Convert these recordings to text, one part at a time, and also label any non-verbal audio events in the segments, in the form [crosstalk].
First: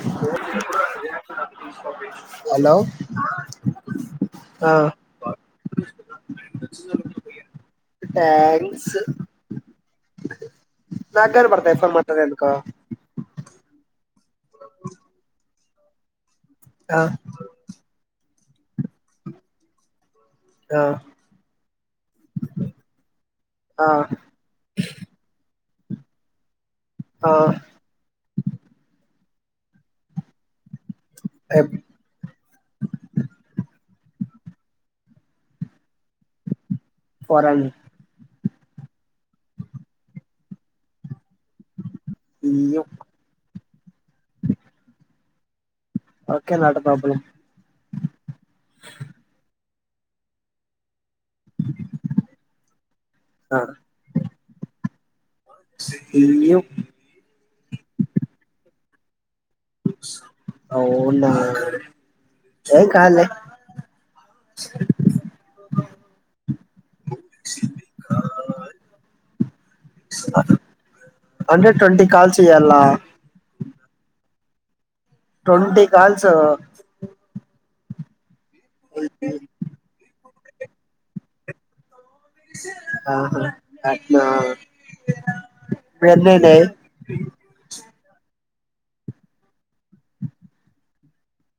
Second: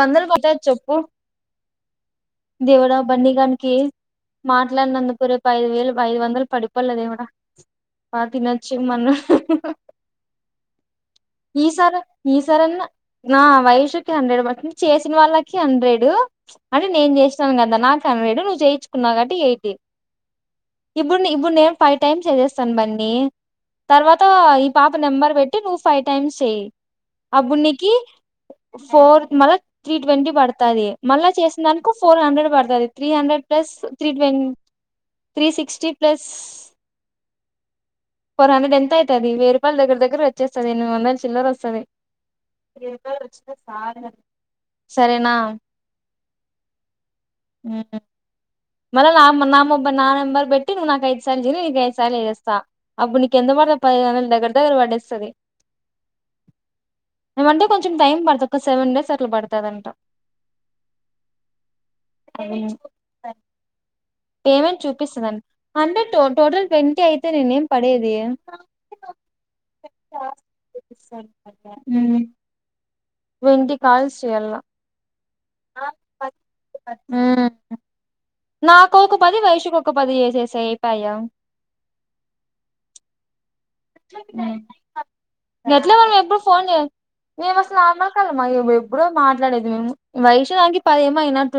వందలు కట్టారు చెప్పు, హలో దేవుడా బన్నీ గానికి ఆ మాట్లాడినందుకు రేపు ఐదు వేలు ఐదు వందలు పడిపోలే దేవుడా, బా తినొచ్చు ట్యాంక్స్ మన్ను, నాకు కనపడతాయి ఫోన్ ఈసారి మాట్లాడనుకో ఈసారన్న నా వయసుకి హండ్రెడ్ పడ్ చేసిన వాళ్ళక్ కి హండ్రెడు అంటే ఆ నేను చేసినాను కదా, నాకు హండ్రెడు నువ్ చేయించుకున్నా కావట్టి ఎయిటీ ఆ ఇప్పుడు ఇప్పుడు నేను ఫైవ్ టైమ్స్ చేసేస్తాను బన్నీ, ఆ తర్వాత ఈ పాప నెంబర్ బెట్ టె నువ్ ఫైవ్ టైమ్స్ చెయ్ ఆ అబ్బు నీకి ఫోర్ మ త్రీ ట్వంటీ పడుత ది మళ్ళా చేసిన ఎఫ్ దానీకి ఫోర్ హండ్రెడ్ పడుతది three hundred plus three twenty three sixty plus for ఆన్ ఫోర్ హండ్రె ఎంత అయితది వెయ్యిరూపయల్ దగ్గర దగ్గర వచ్చేసది ఎనిమి వందల చిల్లరా వస్సది యు ఏందో రుచ్చిన సాలేదు సరేనా ఓకే నాట్ ప్రాబ్లం మల నామ్ నా మోబ్ నా నాంబర్ బెట్టి నువ్ నాకయ్ సంజనీ నిక్ ఐదు సార్లు జేస్త అప్పుడు నీక్ ఆ ఎంతబడ్ తదో పదైదు వందలు దగ్గర దగ్గర పడేస్ సరే యు మండే కొంచం టైం పడుతు ఒక సెవెన్ డేస్ రలు బడ్ అవునా ఎం కాదులే పేమెంట్ చూపిస్తుందన్ డి హండ్రెడ్ టోటల్ ట్వంటీ అయితే నేను ఏం పడేది అంటే ట్వంటీ ఉమ్ కాల్స్ చేయాలా ట్వంటీ కాల్స్ చేయాలా ట్వంటీ కాల్స్ నాకొ ఒక పది వైషూ కోక పది చేసేస్ సే పయ ఆహా అట్నా ఎట్లా ఇప్పుడు మనమేపూడ్ ఎన్నయినయి ఫోన్ జే మేం అసలు ఆ న కలమా మేం ఎప్పుడో మాట్లాడేది మేము వైషూ దానికి పది ఏమో అయినట్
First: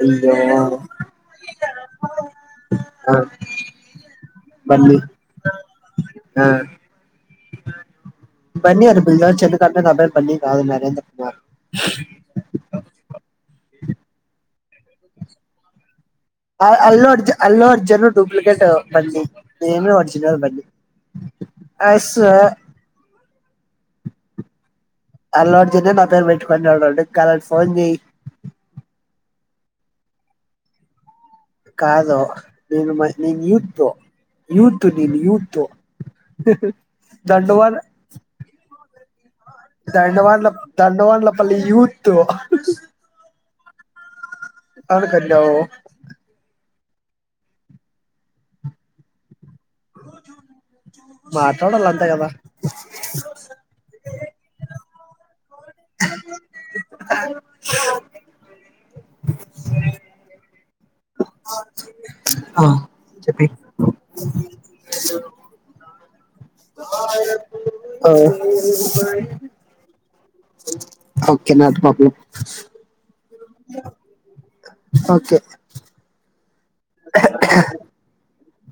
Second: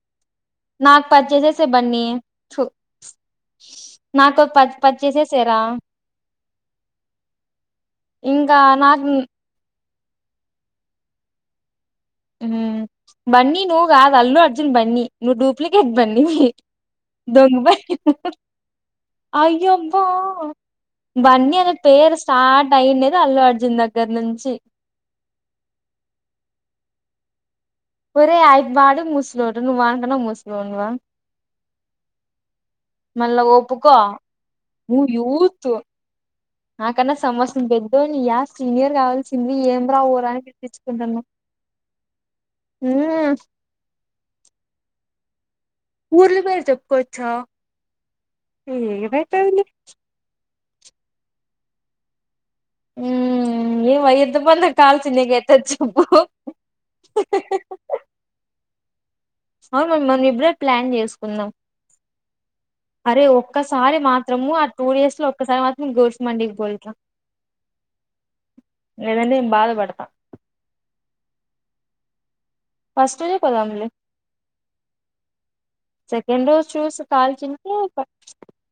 అయ్యో నాక్ పది జేసేసేయ్ బన్నీ తూ ఆ నాకు ఓక్ పద్ పద్ బన్నీ చ్చేసేసెయ్ రా ఆ ఇంకా నాక్ ఉ అంటే నా పేరు బన్నీ కాదు నరేంద్ర కుమార్ ఉ బన్నీ నువ్ గాద్ అల్లు అర్జున్ బన్నీ నువ్ డూప్లికేట్ బన్నీవి ఆల్ అల్లు ఆర్జిన్ దొంగ అల్ బన్నీ ఒర్జిన్ డూప్లికేట్ బన్నీ నేనే అయ్యబ్బా ఒర్జినల్ బన్నీ బన్నీ అనే అస్ పేరు స్టార్ట్ అయిండేది అల్లు అర్జున్ దగ్గర నుంచి అల్ ఒర్జినే నా పేరు పెట్టుకొన్నాడు అండి కలర్స్ ఒరే అయ్ బాడు ముస్ [unintelligible] కాదు నేను మ- నేను మళ్ళా యూత్ ఒప్పుకో యూత్ ను నేను యూత్ నాకన్నా సమస్తం దండవాన్ పెద్దోళ సీనియర్ కావాల్సింది ఏం రావురా అని దండవాన్ల గుప్పించుకుంటున్నా దండవాన్లపల్లి యూత్ హ యేడికె వెలవ ఊర్ల పేరు చెప్పుకోవచ్చా ఏ మాట్లాడాల అంతే కదా ఉ ఇవ అద్దు బంద కాలచిన గ అవును మ్యా మ ఇబ్ర ప్లాన్ చేసుకుందాం అరే చెప్పి ఒక్కసారి మాత్రము టూ ఇడయర్స్ లో ఒక్కసారి మాత్రం గోర్స్ మండికి పోల్తాం ఆ నేను బాధపడతా ఓకే నాట్ ప్రబ్ల ష్ట కొదంలే ఓకే సెకండ్ డే కాల్చింది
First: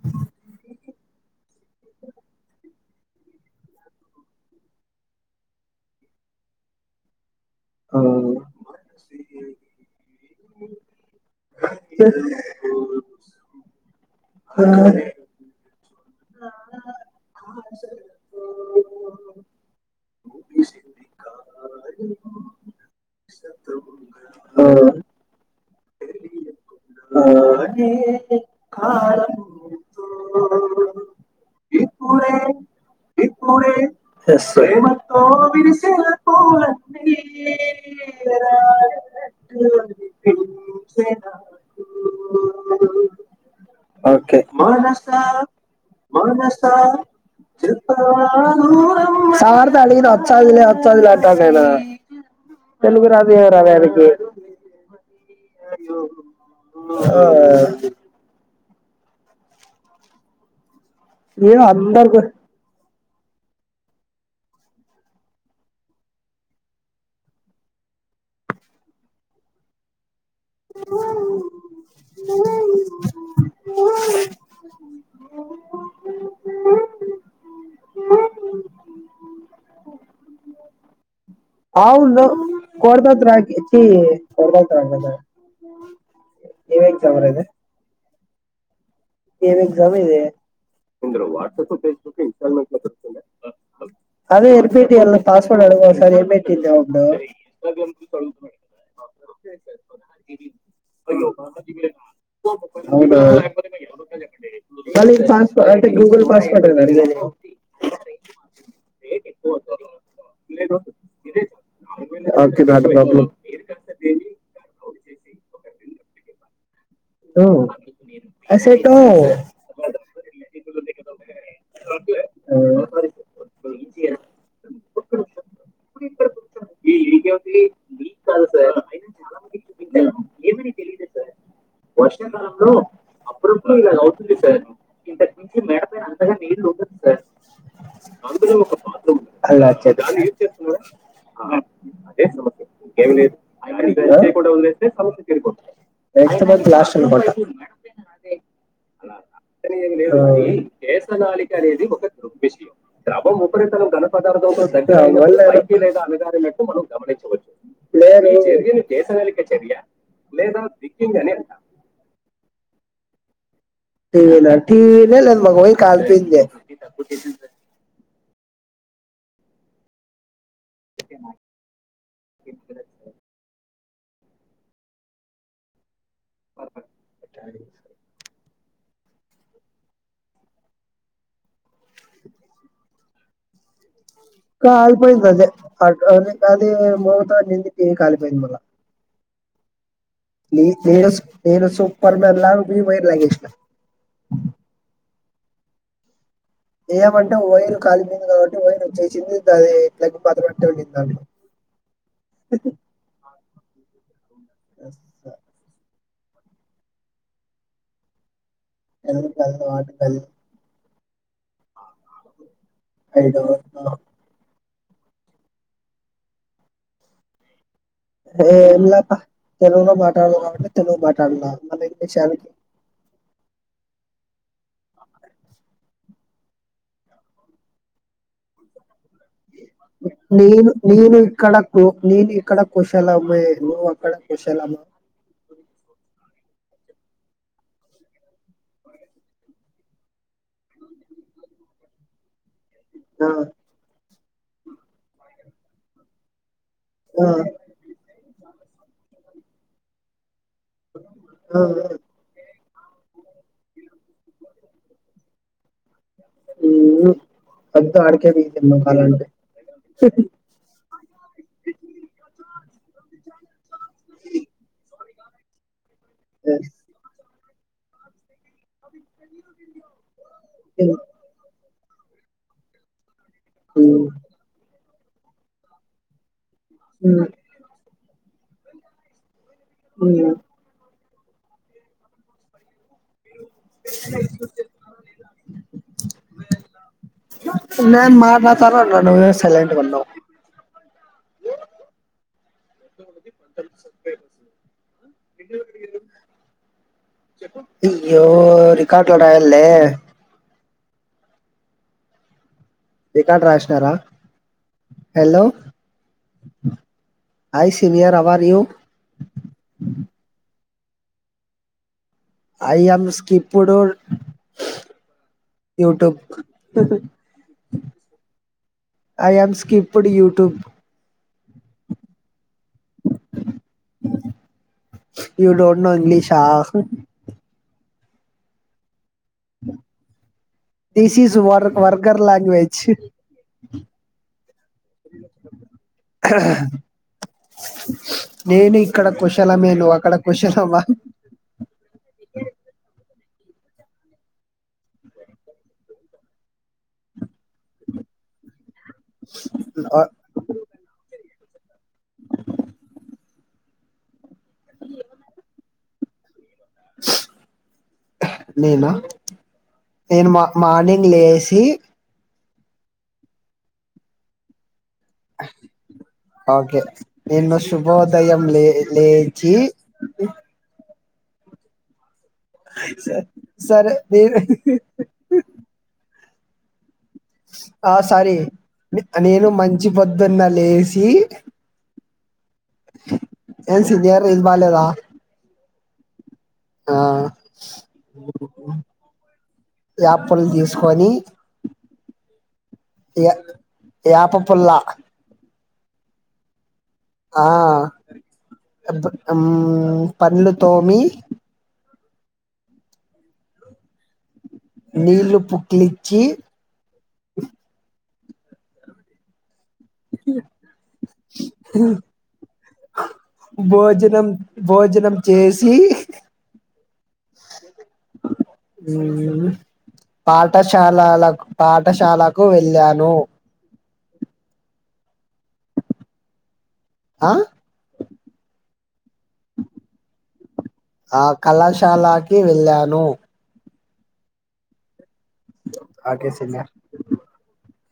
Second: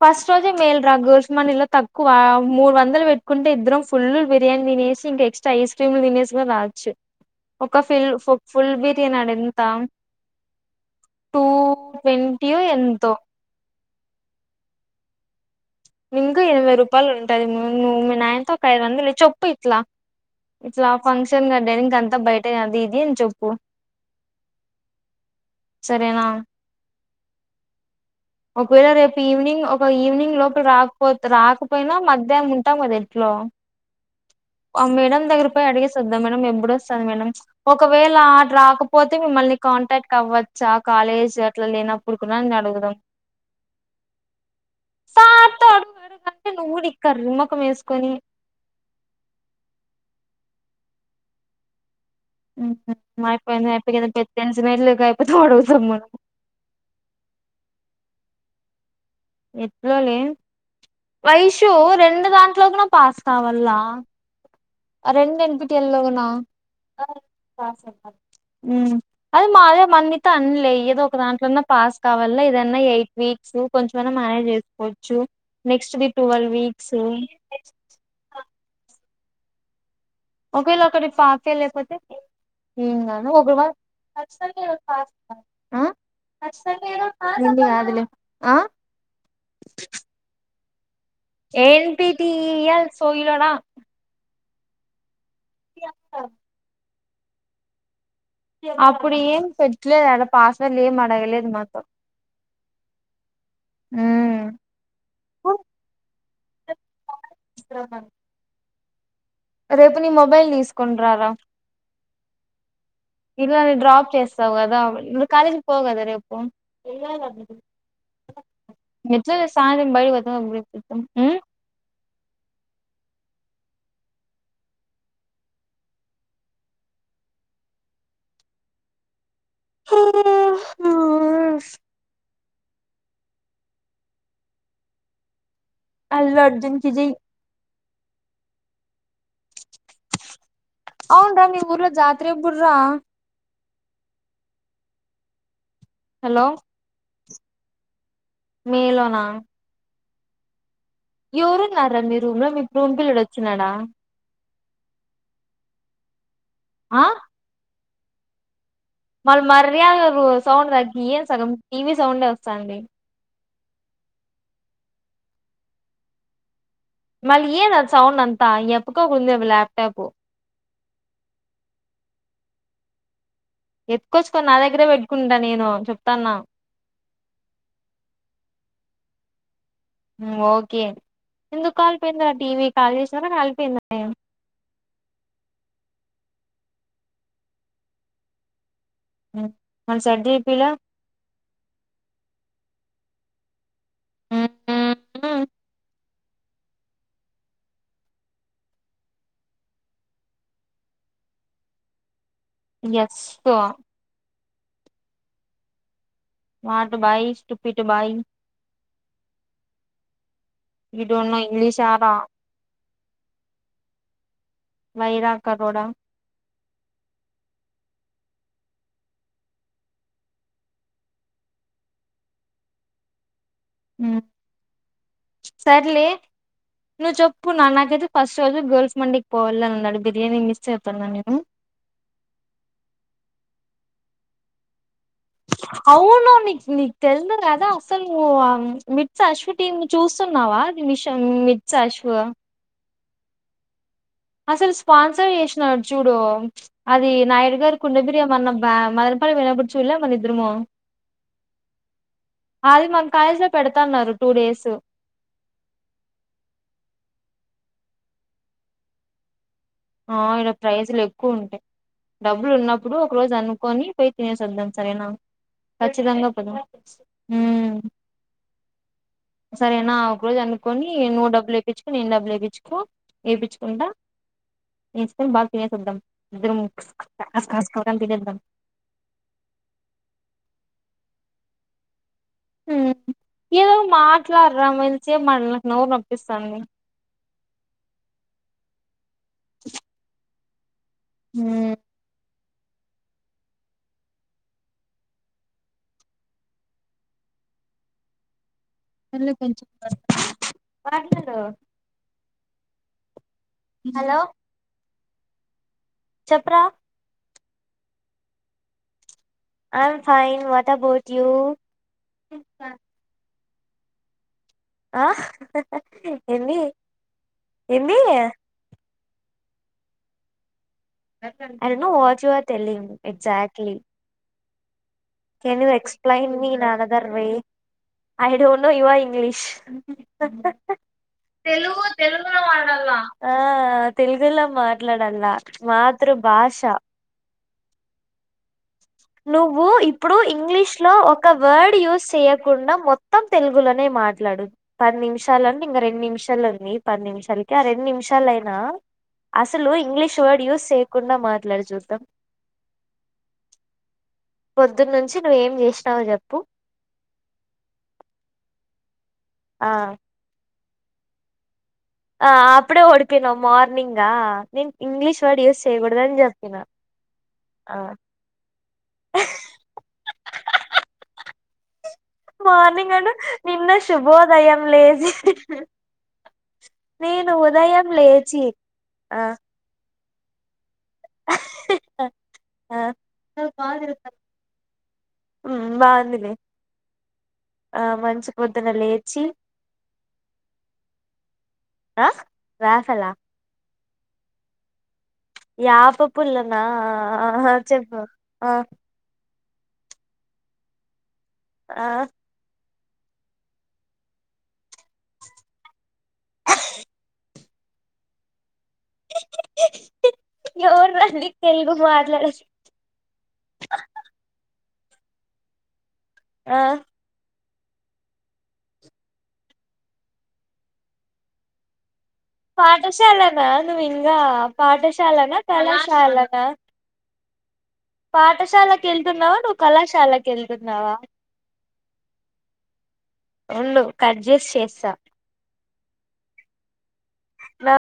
ఫస్ట్ రోజే మేలు రా గోల్స్మానీలో తక్కువ మూడు వందలు పెట్టుకుంటే ఇద్దరం ఫుల్ బిర్యానీ తినేసి ఇంకా ఎక్స్ట్రా ఐస్ క్రీమ్లు తినేసి గుడా రావచ్చు. ఒక ఫిల్ ఫు ఫుల్ బిర్యానీ ఆడేంత టూ ట్వంటీయో ఎంతో ఇంక ఎనవై రూపాయలు ఉంటది ను నువ్ మీ నాయనతో ఒక ఐదు వందలు చెప్పు ఇట్లా ఇట్లా ఫంక్షన్ డాడీ ఇంక్ అంతా బయట అది ఇది అని చెప్పు సరేనా ఒకవేళ రేపు ఈవినింగ్ ఒక ఈవినింగ్ లోపల రాకపోత్ రాకపోయినా మధ్యాహ్నం ఉంటాం గదా ఎట్లో ఎస్ సార్ ఆ మేడం దగ్గర పోయి అడిగేసొద్దం మేడం ఎప్పుడు వస్తారు మేడం ఒకవేళ రాకపోతే ఆడ్ మిమ్మల్ని కాంటాక్ట్ అవొచ్చా కాలేజ్ అట్లా లేనప్పుడు కూడా అని అడుగుదాం ఓకే సార్ తో అడుగు అడుగంటే నువ్వు కూడా ఇక్కడ రుమ్మకం వేసుకొని సార్ తో అడిగిన వచాదిలే వచాదిలే అంటాండ్ ఆయన అయిపోయింది అయిపకేదొ పెద్ద తెలిసినట్లు అయిపతో అడుగుతాం మనం ఆ ఎట్లో లే ఏమో వైషూ అందరికి రెండు దాంట్లో గునా పాస్ కావల్ల రెండెందుకు ఎల్లో నా హుమ్ అదే మా [unintelligible] అన్లే ఏదో ఒక దాంట్లోన్నా పాస్ కావాల ఏదన్నా ఎయిట్ వీక్స్ కొంచ న మానాయన చే వచ్చు నెక్స్ట్ ది ట్వల్వ్ వీక్స్ ఒకేలొక్కటి పా అవును ఒక కొడతాత్రకి నిన్ను కాదు లే ఆ ఏమేగ్జాము ఇది ఇందులో వాట్సాప్ ఫేస్బుక్ ఏంటిటి ఇన్స్టాల్మెంట్ లో ఇయ్యాల దొరుకుతుందా సోయిలోనా అదే ఎల్ పి టాబెల్ పాస్వర్డ్ అడగవా ఒకసారి ఏం పెట్టిందో ఏమో అప్పుడు ఏం పెట్టలేదు అడ పాస్వర్డ్ ఏం అడగలేదు మాత్రం హ అళ పాస్ అంటే గూగుల్ పాస్పోర్ట్ అ రేపు నీ మొబైల్ దీసుకొని రారా ఎట్ల నన్ను డ్రాప్ చేస్తావు గదా కాలేజీకి పోవు కదా రేపు ఏట్లో సాయంత్రం బ వద్ద అతం ఇక న కాదు సార్ చాలా ఆ వర్షాకాలంలో అప్పుడప్పుడు ఇలా అవుతుంది సార్ ఇంత అల్లు అర్జున్కిజై అందులో ఒక పాత అలా చేద్దాం దాన్ని యూజ్ చేస్తున్నావా అవునురా మీ ఊర్లో అదే జాతర సమస్య ఎప్పుడురా ఇంకా ఏం లేదు దాన్ని యూజ్ చేయకుండా వదిలేస్తే సమస్య తీరిపోతుందా హలో లక్ష రూపాయల మీలోనా ఆ వేసనాళిక అనేది ఒక మీ రూమ్ లో మీ విషయం రూమ్ పిల్లోడు ద్రవ వచ్చినాడా ఉపరితలం ఘన పదార్థం ఒక అ రెదా అ ఆ లేదు నీ చేతికి మళ్ళ మర్యాదగా సౌండ్ తగ్గి ఏంది సగం టీవీ సౌండ్ ఏ వస్తాంది. టీవీన టీవీనే లేదు. మాకు వైరు కాల్పోయింది. మళ్లీ ఏంది ఆ సౌండ్ అన్ ఆ ఎప్పుకో కుడుంది ల్యాప్టాపు ఓకేనా మీరు ముగ్గుర్స్ ఎతుకోవచ్చుక నా దగ్గరే పెట్టుకుంటాను నేను చెప్ తన ఓకే ఎందుకు కాలిపోయిందో ఆ టీవీ కాల్ చేసినార కాలిపోయిందా కాలిపోయిందిఅదే అ అది మోగుతాంది కాలిపోయింది మల్ల హూ నీ నేను నేను సూపర్ ఉన్నాను లావ్ మీ వైరు లాగేసిన హూ ఏయమంటే ఓయల్ కాలిపోయింది. కాబట్టి ఓయల్ చేసింది అది ఇట్లాకి బదమంట వెళ్ళంది దాన్ని ఎస్ ప అస్త మాట్ బాయి స్టుపిట్ బాయి ఎవరు కలిన్ వాళ్ళు కాలిన్ ఇ తో ఉన్న ఇంగ్లీష్ ఆరా అయిదోబ వైరా కర్రోడా ఏంలా బా తెలుగులో మాట్లాడాలా కాబట్టి తెలుగు మాట్లాడిన మళ్ళ ఇంగ్లీష్ యనికి హు సర్లే నువ్వు చెప్పు నాన్న కైతే ఫస్ట్ రోజు మండిద్ నేను నేను ఇక్కడ నేను ఇక్కడ కుశలమేను అక్కడ కుషలమ్ అవును నీకు నీకు తెల్ద్ కదా. అసలు నువ్వు మిట్స్ అశ్వ టీమ్ చూస్తున్నావా. అది మిష మిర్స్ అశ్వ ఆ అసలు స్పాన్సర్ చేసినడు చూడు అది ఆ నాయుడు గారు కుండ బిరియా మన్న మదనపల్లి పోయినపుడు చుల్లా మనిద్దరమూ ఆ అది మన కాలేజీ లో పెడతాన్నారు టూ డేస్ ఉమ్ హు అంత అడికే బతేమ్ మా కాలంటే ఆ ఇడ ప్రైజ్ లు ఎక్కువ ఉంటయ్. డబ్బులు ఉన్నప్పుడు ఒక రోజు అను కొని పోయి తినేసి వద్దాం సరేనా ఖచ్చితంగా పదం అ సరేనా ఒక రోజు అనుకొని నువ్వు డబ్బులు ఎ డబ్బులు ఏపిచ్చుకో వేపిచ్చుకుంటా నెక్స్ట్ టైం బాగా తినేసి వద్దాం ఇ్ర ము కస్కో ఉ ఏదో మాట్లాడరా మలిచ మనకి నవవు నొప్పిస్తుంది సర్వాడ్ సైలట్ బన హ అయ్యో రికార్డులు రాయాలి పట్లలో రికార్డ్ రాసినారా హలో చెప్పురా hi senior how are you I'm fine what about you I am skip కుడురు ఆ ఏమి ఏంది స్కిప్పుడు యూట్యూబ్ అ వాచ్వా తెలి exactly you can you don't know explain ఇంగ్లీషా me in another way I don't know your English this is వర్ తెలుగు వర్గర్ తెలుగు లాంగ్వేజ్ ఆ తెలుగులో మాట్లాడాల మాతృభాష నేను ఇక్కడ నువ్వు కుశలమే అక్కడ ఇప్పుడు ఇంగ్లీష్ కుశలమా లో ఒక వర్డ్ యూజ్ చేయకుండా మొత్తం తెలుగులోనే మాట్లాడు పది నిమిషాలు అంటే ఇంక రెండు నిమిషాలు ఉంది పది నిమిషాలకి ఆ రెండు నిమిషాలయినా అసలు ఆహ్, ఇంగ్లీష్ వర్డ్ యూజ్ చేయకుండా మాత్ర ఇలా జూత పొద్దున్న నుంచి నువ్వేం చేసావు స్తవు చెప్పు మీమా ఆ ఏన్ మా మార్నింగ్ లేసి ఆ అప్పుడే ఓడిపోయినావ్ మార్నింగ్ ఆ ఓకే నిన్న ఆ శుభోదయం లే లేచి మార్నింగ్ అను స- నిన్న సరే నేను శుభోదయం లేచి [inaudible] ఉదయం ఆ సారి లేచి ఆ నేను మంచి పొద్దున్న లేసి చి ఆ ఏం సినియర్ ఇది బాలేదా ఉమ్, బాగుందిలే ఆ మంచి పొద్దున లేచి యాపపుల్ల తీసుకొని ఆ రాఫలా యాపపుల్లా యాపపుల్లనా ఆ వద్దు పండ్లు తోమి ఆ నీళ్ళు పుక్లి చి ఎవర్రా నీకు తెలుగు మాట్లాడేది భోజనం భోజనం చేసి ఆ పాఠశాల ల కు పాఠ పాఠశాలకు వెళ్ళాను పాఠశాలనా నువ్వు పాఠశాలనా కళాశాలనా ఆ పాఠశాల కెల్ వెళ్తున్నావా నువ్వు కళాశాలకి వెళ్తున్నావా ఆ కళాశాలకి వెళ్ళాను కడ్జెస్ చేస్తా ఆకేసిందా అ